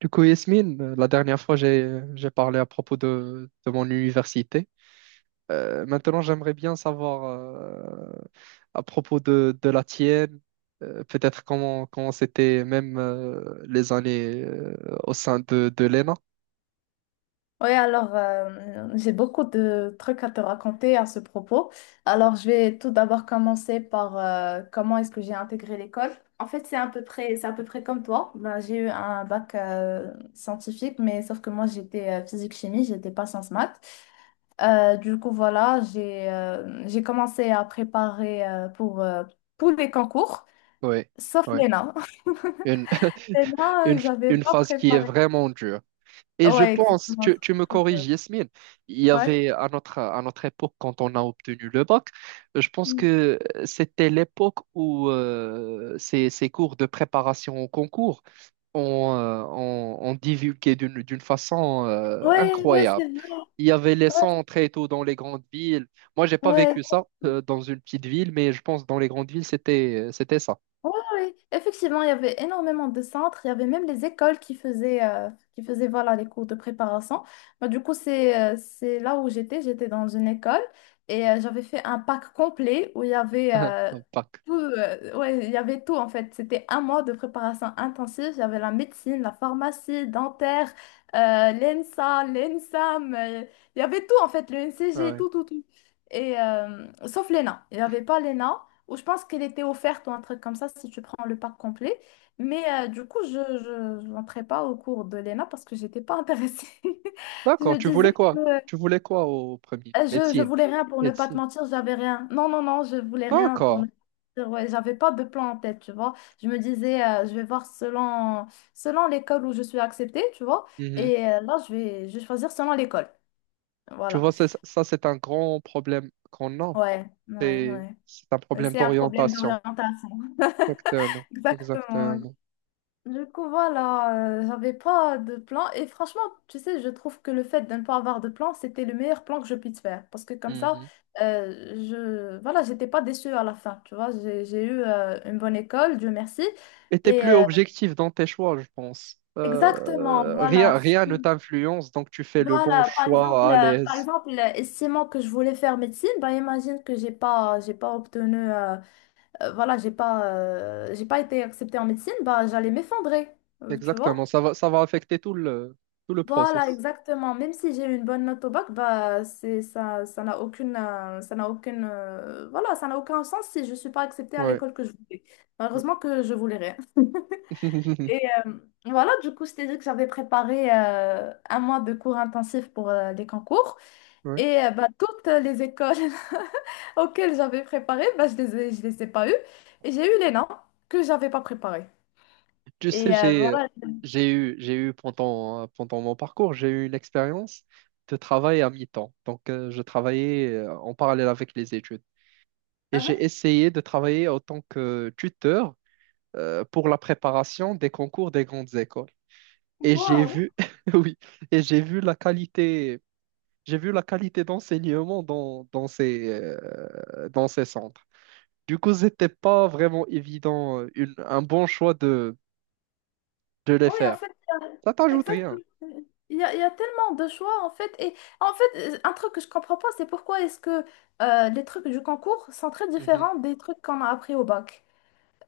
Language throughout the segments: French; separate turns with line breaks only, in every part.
Du coup, Yasmine, la dernière fois, j'ai parlé à propos de mon université. Maintenant, j'aimerais bien savoir à propos de la tienne, peut-être comment c'était même les années au sein de l'ENA.
Oui, alors j'ai beaucoup de trucs à te raconter à ce propos. Alors je vais tout d'abord commencer par comment est-ce que j'ai intégré l'école. En fait, c'est à peu près comme toi. Ben, j'ai eu un bac scientifique, mais sauf que moi j'étais physique-chimie, j'étais pas sciences maths. Du coup, voilà, j'ai commencé à préparer pour tous les concours,
Oui,
sauf
oui.
l'ENA.
Une,
L'ENA,
une,
j'avais
une
pas
phase qui est
préparé.
vraiment dure. Et je
Ouais,
pense,
exactement,
tu
c'est
me
trop dur.
corriges, Yasmine, il y
Ouais.
avait à à notre époque, quand on a obtenu le bac, je pense que c'était l'époque où ces cours de préparation au concours, ont divulgué d'une façon
Ouais, ouais, c'est
incroyable.
vrai.
Il y avait les
Ouais,
sons très tôt dans les grandes villes. Moi, j'ai pas
ouais.
vécu ça dans une petite ville, mais je pense que dans les grandes villes, c'était c'était ça.
Oui, oui, effectivement, il y avait énormément de centres, il y avait même les écoles qui faisaient voilà, les cours de préparation. Bah, du coup, c'est là où j'étais dans une école et j'avais fait un pack complet où il y avait,
Un Bac.
tout, ouais, il y avait tout en fait. C'était un mois de préparation intensive, j'avais la médecine, la pharmacie, dentaire, l'ENSA, l'ENSAM, il y avait tout en fait, le
Ouais,
NCG,
ouais.
tout, tout, tout. Et sauf l'ENA, il n'y avait pas l'ENA. Ou je pense qu'elle était offerte ou un truc comme ça si tu prends le pack complet. Mais du coup, je n'entrais pas au cours de l'ENA parce que j'étais pas intéressée. Je
D'accord,
me
tu
disais
voulais
que
quoi? Tu voulais quoi au premier?
je
Médecine.
voulais rien pour ne pas te
Médecine.
mentir, j'avais rien. Non, non, non, je voulais rien pour
D'accord.
ne pas te mentir. Ouais, j'avais pas de plan en tête, tu vois. Je me disais, je vais voir selon, selon l'école où je suis acceptée, tu vois.
Mhm.
Et là, je vais choisir selon l'école.
Tu
Voilà.
vois, ça, c'est un grand problème qu'on a.
Ouais, ouais,
C'est un
ouais.
problème
C'est un problème
d'orientation.
d'orientation.
Exactement,
Exactement, ouais.
exactement.
Du coup, voilà, j'avais pas de plan. Et franchement, tu sais, je trouve que le fait de ne pas avoir de plan, c'était le meilleur plan que je puisse faire. Parce que comme ça,
Mhm.
je voilà, j'étais pas déçue à la fin. Tu vois, j'ai eu une bonne école, Dieu merci.
Et t'es
Et
plus objectif dans tes choix, je pense.
exactement, voilà.
Rien ne t'influence, donc tu fais le bon
Voilà, par exemple,
choix à l'aise.
estimant que je voulais faire médecine, bah imagine que j'ai pas obtenu, voilà, j'ai pas été acceptée en médecine, bah j'allais m'effondrer, tu vois.
Exactement, ça va affecter tout tout le
Voilà,
process.
exactement. Même si j'ai eu une bonne note au bac, bah, ça n'a ça n'a voilà, ça n'a aucun sens si je ne suis pas acceptée à
Ouais.
l'école que je voulais. Malheureusement que je voulais rien. Et euh, voilà, du coup, je t'ai dit que j'avais préparé un mois de cours intensifs pour les concours.
Ouais.
Et bah, toutes les écoles auxquelles j'avais préparé, bah, je les ai pas eues. Et j'ai eu les noms que j'avais pas préparés.
Tu sais,
Et voilà.
j'ai eu pendant mon parcours, j'ai eu une expérience de travail à mi-temps. Donc, je travaillais en parallèle avec les études. Et j'ai essayé de travailler en tant que tuteur pour la préparation des concours des grandes écoles. Et j'ai
Wow.
vu, oui, et j'ai vu la qualité, j'ai vu la qualité d'enseignement dans dans ces centres. Du coup, c'était pas vraiment évident, un bon choix de les
Oui, en
faire.
fait,
Ça t'ajoute rien.
exactement. Il y a tellement de choix, en fait. Et en fait, un truc que je comprends pas, c'est pourquoi est-ce que les trucs du concours sont très
Mhm.
différents des trucs qu'on a appris au bac.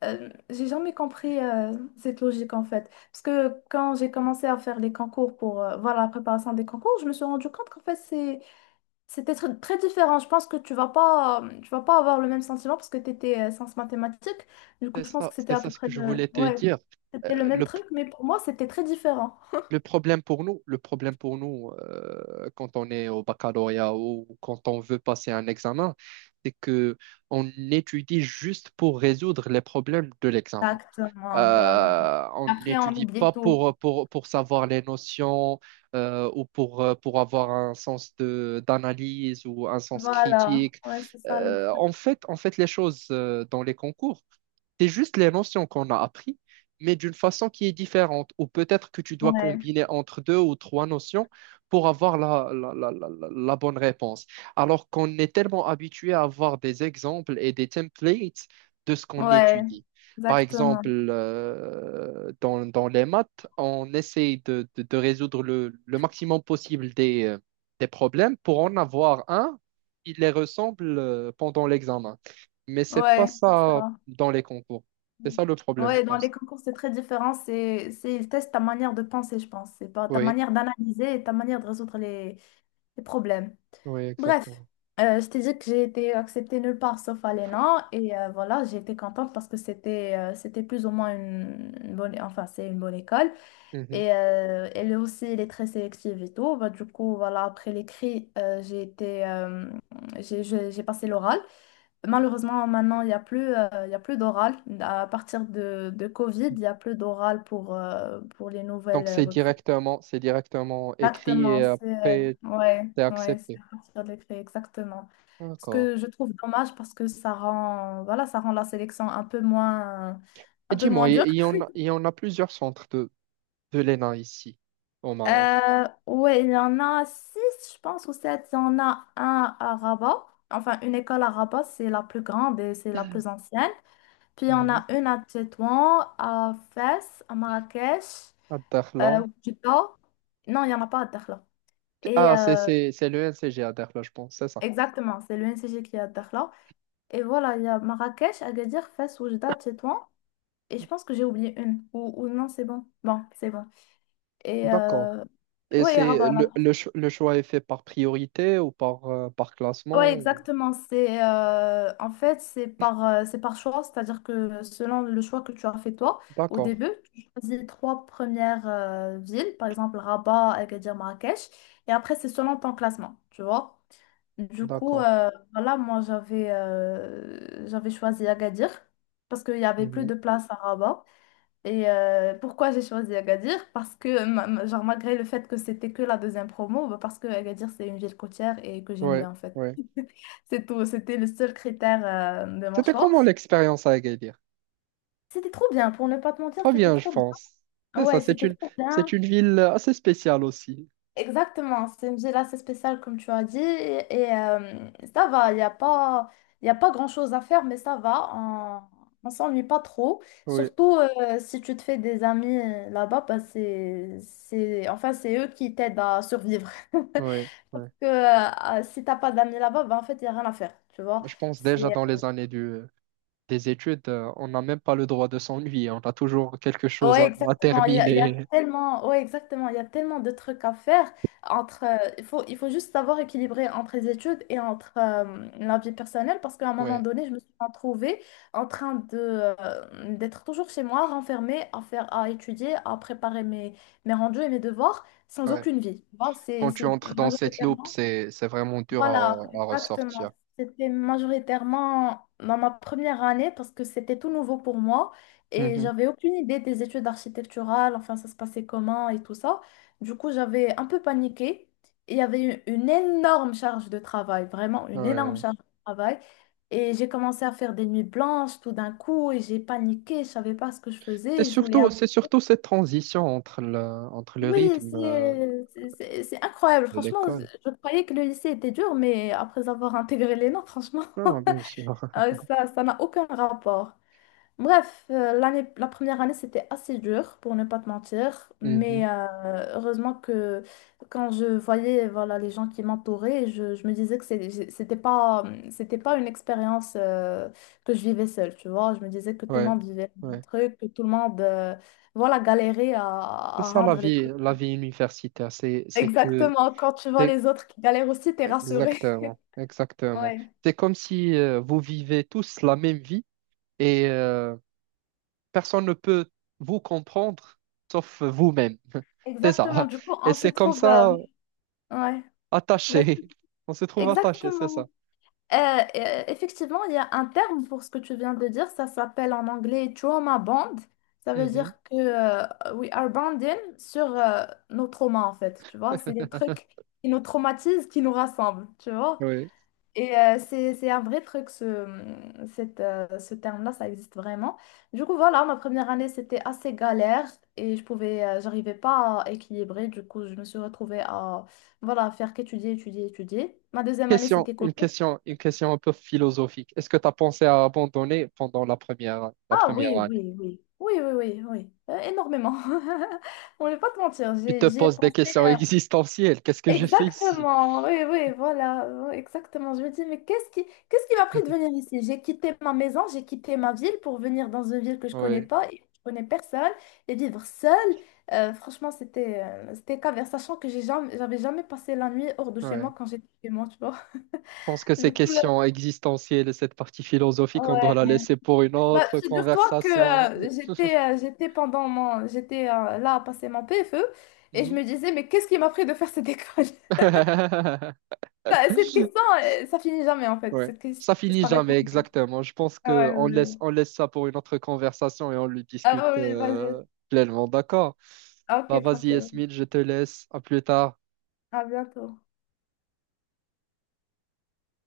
J'ai jamais compris cette logique, en fait. Parce que quand j'ai commencé à faire les concours pour voilà, la préparation des concours, je me suis rendu compte qu'en fait, très différent. Je pense que tu vas pas avoir le même sentiment parce que tu étais sciences mathématiques. Du coup, je pense que c'était
C'est
à
ça
peu
ce
près
que je
le,
voulais te
ouais,
dire. Euh,
c'était le même
le
truc, mais pour moi, c'était très différent.
Le problème pour nous, le problème pour nous quand on est au baccalauréat ou quand on veut passer un examen, c'est que on étudie juste pour résoudre les problèmes de l'examen.
Exactement, voilà.
On
Après, on
n'étudie
oublie
pas
tout.
pour savoir les notions ou pour avoir un sens d'analyse ou un sens
Voilà,
critique.
ouais, c'est ça le truc.
On fait les choses dans les concours c'est juste les notions qu'on a appris, mais d'une façon qui est différente. Ou peut-être que tu dois
Ouais,
combiner entre deux ou trois notions pour avoir la bonne réponse. Alors qu'on est tellement habitué à avoir des exemples et des templates de ce qu'on
ouais,
étudie. Par
exactement.
exemple, dans les maths, on essaye de résoudre le maximum possible des problèmes pour en avoir un qui les ressemble pendant l'examen. Mais c'est pas
Ouais, c'est
ça
ça.
dans les concours. C'est ça le problème, je
Ouais, dans les
pense.
concours, c'est très différent. Ils testent ta manière de penser, je pense. C'est pas ta
Oui,
manière d'analyser et ta manière de résoudre les problèmes.
oui,
Bref,
exactement.
je t'ai dit que j'ai été acceptée nulle part sauf à l'ENA et voilà, j'ai été contente parce que c'était plus ou moins une bonne, enfin c'est une bonne école
Mhm.
et elle est très sélective et tout. Bah, du coup, voilà, après l'écrit, j'ai passé l'oral. Malheureusement, maintenant, il y a plus d'oral. À partir de Covid, il y a plus d'oral pour les
Donc
nouvelles recrues.
c'est directement écrit et
Exactement, c'est
après
ouais,
c'est
ouais, c'est
accepté.
à partir de l'écrit, exactement. Ce
D'accord.
que je trouve dommage parce que ça rend voilà, ça rend la sélection
Et
un peu
dis-moi,
moins dure.
il y en a plusieurs centres de l'ENA ici, au Maroc.
Ouais, il y en a six, je pense, ou sept. Il y en a un à Rabat. Enfin, une école à Rabat, c'est la plus grande et c'est la plus ancienne. Puis, il y en
Mhm.
a une à Tétouan, à Fès, à Marrakech,
À Dakhla.
au non, il n'y en a pas à Dakhla. Et
Ah, c'est le NCG à Dakhla, je pense, c'est ça.
exactement, c'est l'UNCG qui est à Dakhla. Et voilà, il y a Marrakech, Agadir, Fès, Oujda, Tétouan. Et je pense que j'ai oublié une. Ou non, c'est bon. Bon, c'est bon. Et
D'accord. Et
ouais, et
c'est
Rabat là.
le choix est fait par priorité ou par, par
Ouais,
classement ou-
exactement. C'est en fait c'est par choix, c'est-à-dire que selon le choix que tu as fait toi au
D'accord,
début, tu choisis les trois premières villes, par exemple Rabat, Agadir, Marrakech, et après c'est selon ton classement, tu vois. Du coup,
d'accord.
voilà, moi j'avais choisi Agadir parce qu'il y avait plus
Mhm.
de place à Rabat. Et pourquoi j'ai choisi Agadir? Parce que, genre, malgré le fait que c'était que la deuxième promo, bah, parce que Agadir, c'est une ville côtière et que j'aime
Ouais,
bien, en fait.
ouais.
C'est tout, c'était le seul critère de mon
C'était
choix.
comment l'expérience à Agadir?
C'était trop bien, pour ne pas te mentir,
Très
c'était
bien, je
trop
pense.
bien.
C'est ça,
Ouais, c'était trop
c'est
bien.
une ville assez spéciale aussi.
Exactement, c'est une ville assez spéciale comme tu as dit et, ça va, il y a pas grand-chose à faire mais ça va, on s'ennuie pas trop.
Oui,
Surtout si tu te fais des amis là-bas, bah, enfin, c'est eux qui t'aident à survivre.
oui, oui.
Que, si t'as pas d'amis là-bas, bah, en fait, il n'y a rien à faire, tu vois.
Je pense déjà dans les années des études, on n'a même pas le droit de s'ennuyer. On a toujours quelque chose
Ouais,
à
exactement. Il y a
terminer.
tellement, ouais, exactement. Il y a tellement de trucs à faire entre, il faut juste savoir équilibrer entre les études et entre la vie personnelle parce qu'à un moment
Oui,
donné, je me suis retrouvée en train de, d'être toujours chez moi, renfermée, à étudier, à préparer mes, mes rendus et mes devoirs sans
oui.
aucune vie. Tu vois,
Quand tu
c'est
entres dans cette loupe,
majoritairement.
c'est vraiment dur
Voilà,
à
exactement.
ressortir.
C'était majoritairement dans ma première année parce que c'était tout nouveau pour moi et
Mhm,
j'avais aucune idée des études architecturales, enfin ça se passait comment et tout ça. Du coup, j'avais un peu paniqué et il y avait eu une énorme charge de travail, vraiment une énorme
ouais.
charge de travail. Et j'ai commencé à faire des nuits blanches tout d'un coup et j'ai paniqué, je savais pas ce que je faisais, je voulais
C'est surtout cette transition entre entre le
oui,
rythme
c'est incroyable.
de
Franchement,
l'école.
je croyais que le lycée était dur, mais après avoir intégré les notes, franchement,
Non, non, bien sûr.
ça n'a aucun rapport. Bref, la première année, c'était assez dur, pour ne pas te mentir,
Mhm,
mais heureusement que quand je voyais voilà, les gens qui m'entouraient, je me disais que c'était pas une expérience que je vivais seule, tu vois. Je me disais que tout le
ouais,
monde vivait le même
ouais.
truc, que tout le monde... voilà, galérait
C'est
à
ça
rendre les trucs.
la vie universitaire, c'est c'est que
Exactement, quand tu vois
c'est
les autres qui galèrent aussi, t'es rassuré.
exactement, exactement.
Ouais,
C'est comme si vous vivez tous la même vie et personne ne peut vous comprendre sauf vous-même. C'est
exactement.
ça.
Du coup,
Et
on se
c'est comme
trouve. Euh,
ça
ouais, vas-y.
attaché. On se trouve attaché, c'est
Exactement.
ça.
Euh, effectivement, il y a un terme pour ce que tu viens de dire. Ça s'appelle en anglais trauma bond. Ça veut
Mhm.
dire que we are bonding sur nos traumas, en fait. Tu vois, c'est des trucs qui nous traumatisent, qui nous rassemblent. Tu vois?
Oui.
Et c'est un vrai truc, ce terme-là, ça existe vraiment. Du coup, voilà, ma première année, c'était assez galère et j'arrivais pas à équilibrer. Du coup, je me suis retrouvée à, voilà, faire qu'étudier, étudier, étudier. Ma deuxième année,
Question,
c'était
une
Covid.
question, une question un peu philosophique. Est-ce que tu as pensé à abandonner pendant la
Ah
première
oui,
année?
oui, oui. Oui, oui, oui, oui. Énormément. On ne va pas te mentir,
Tu te
j'y ai
poses des
pensé.
questions existentielles. Qu'est-ce que je fais ici?
Exactement, oui, oui, voilà, oui, exactement. Je me dis, mais qu'est-ce qui m'a pris de venir ici? J'ai quitté ma maison, j'ai quitté ma ville pour venir dans une ville que je connais
Oui,
pas et je connais personne et vivre seule. Franchement, c'était caverne, sachant que j'avais jamais passé la nuit hors de chez
ouais.
moi quand j'étais chez moi, tu vois.
Je pense que ces
Du coup, là,
questions existentielles et cette partie philosophique, on doit la
ouais.
laisser pour une
Bah,
autre
figure-toi que
conversation.
j'étais là à passer mon PFE et je
Mhm.
me disais, mais qu'est-ce qui m'a pris de faire cette école? Bah, cette question, ça finit jamais en fait.
Ouais.
Cette question
Ça finit
disparaît
jamais,
jamais.
exactement. Je pense que
Ouais, ouais.
on laisse ça pour une autre conversation et on le discute
Ah oui, vas-y.
pleinement. D'accord.
Ah,
Bah,
Ok,
vas-y,
tranquille.
Esmil, je te laisse. À plus tard.
À bientôt.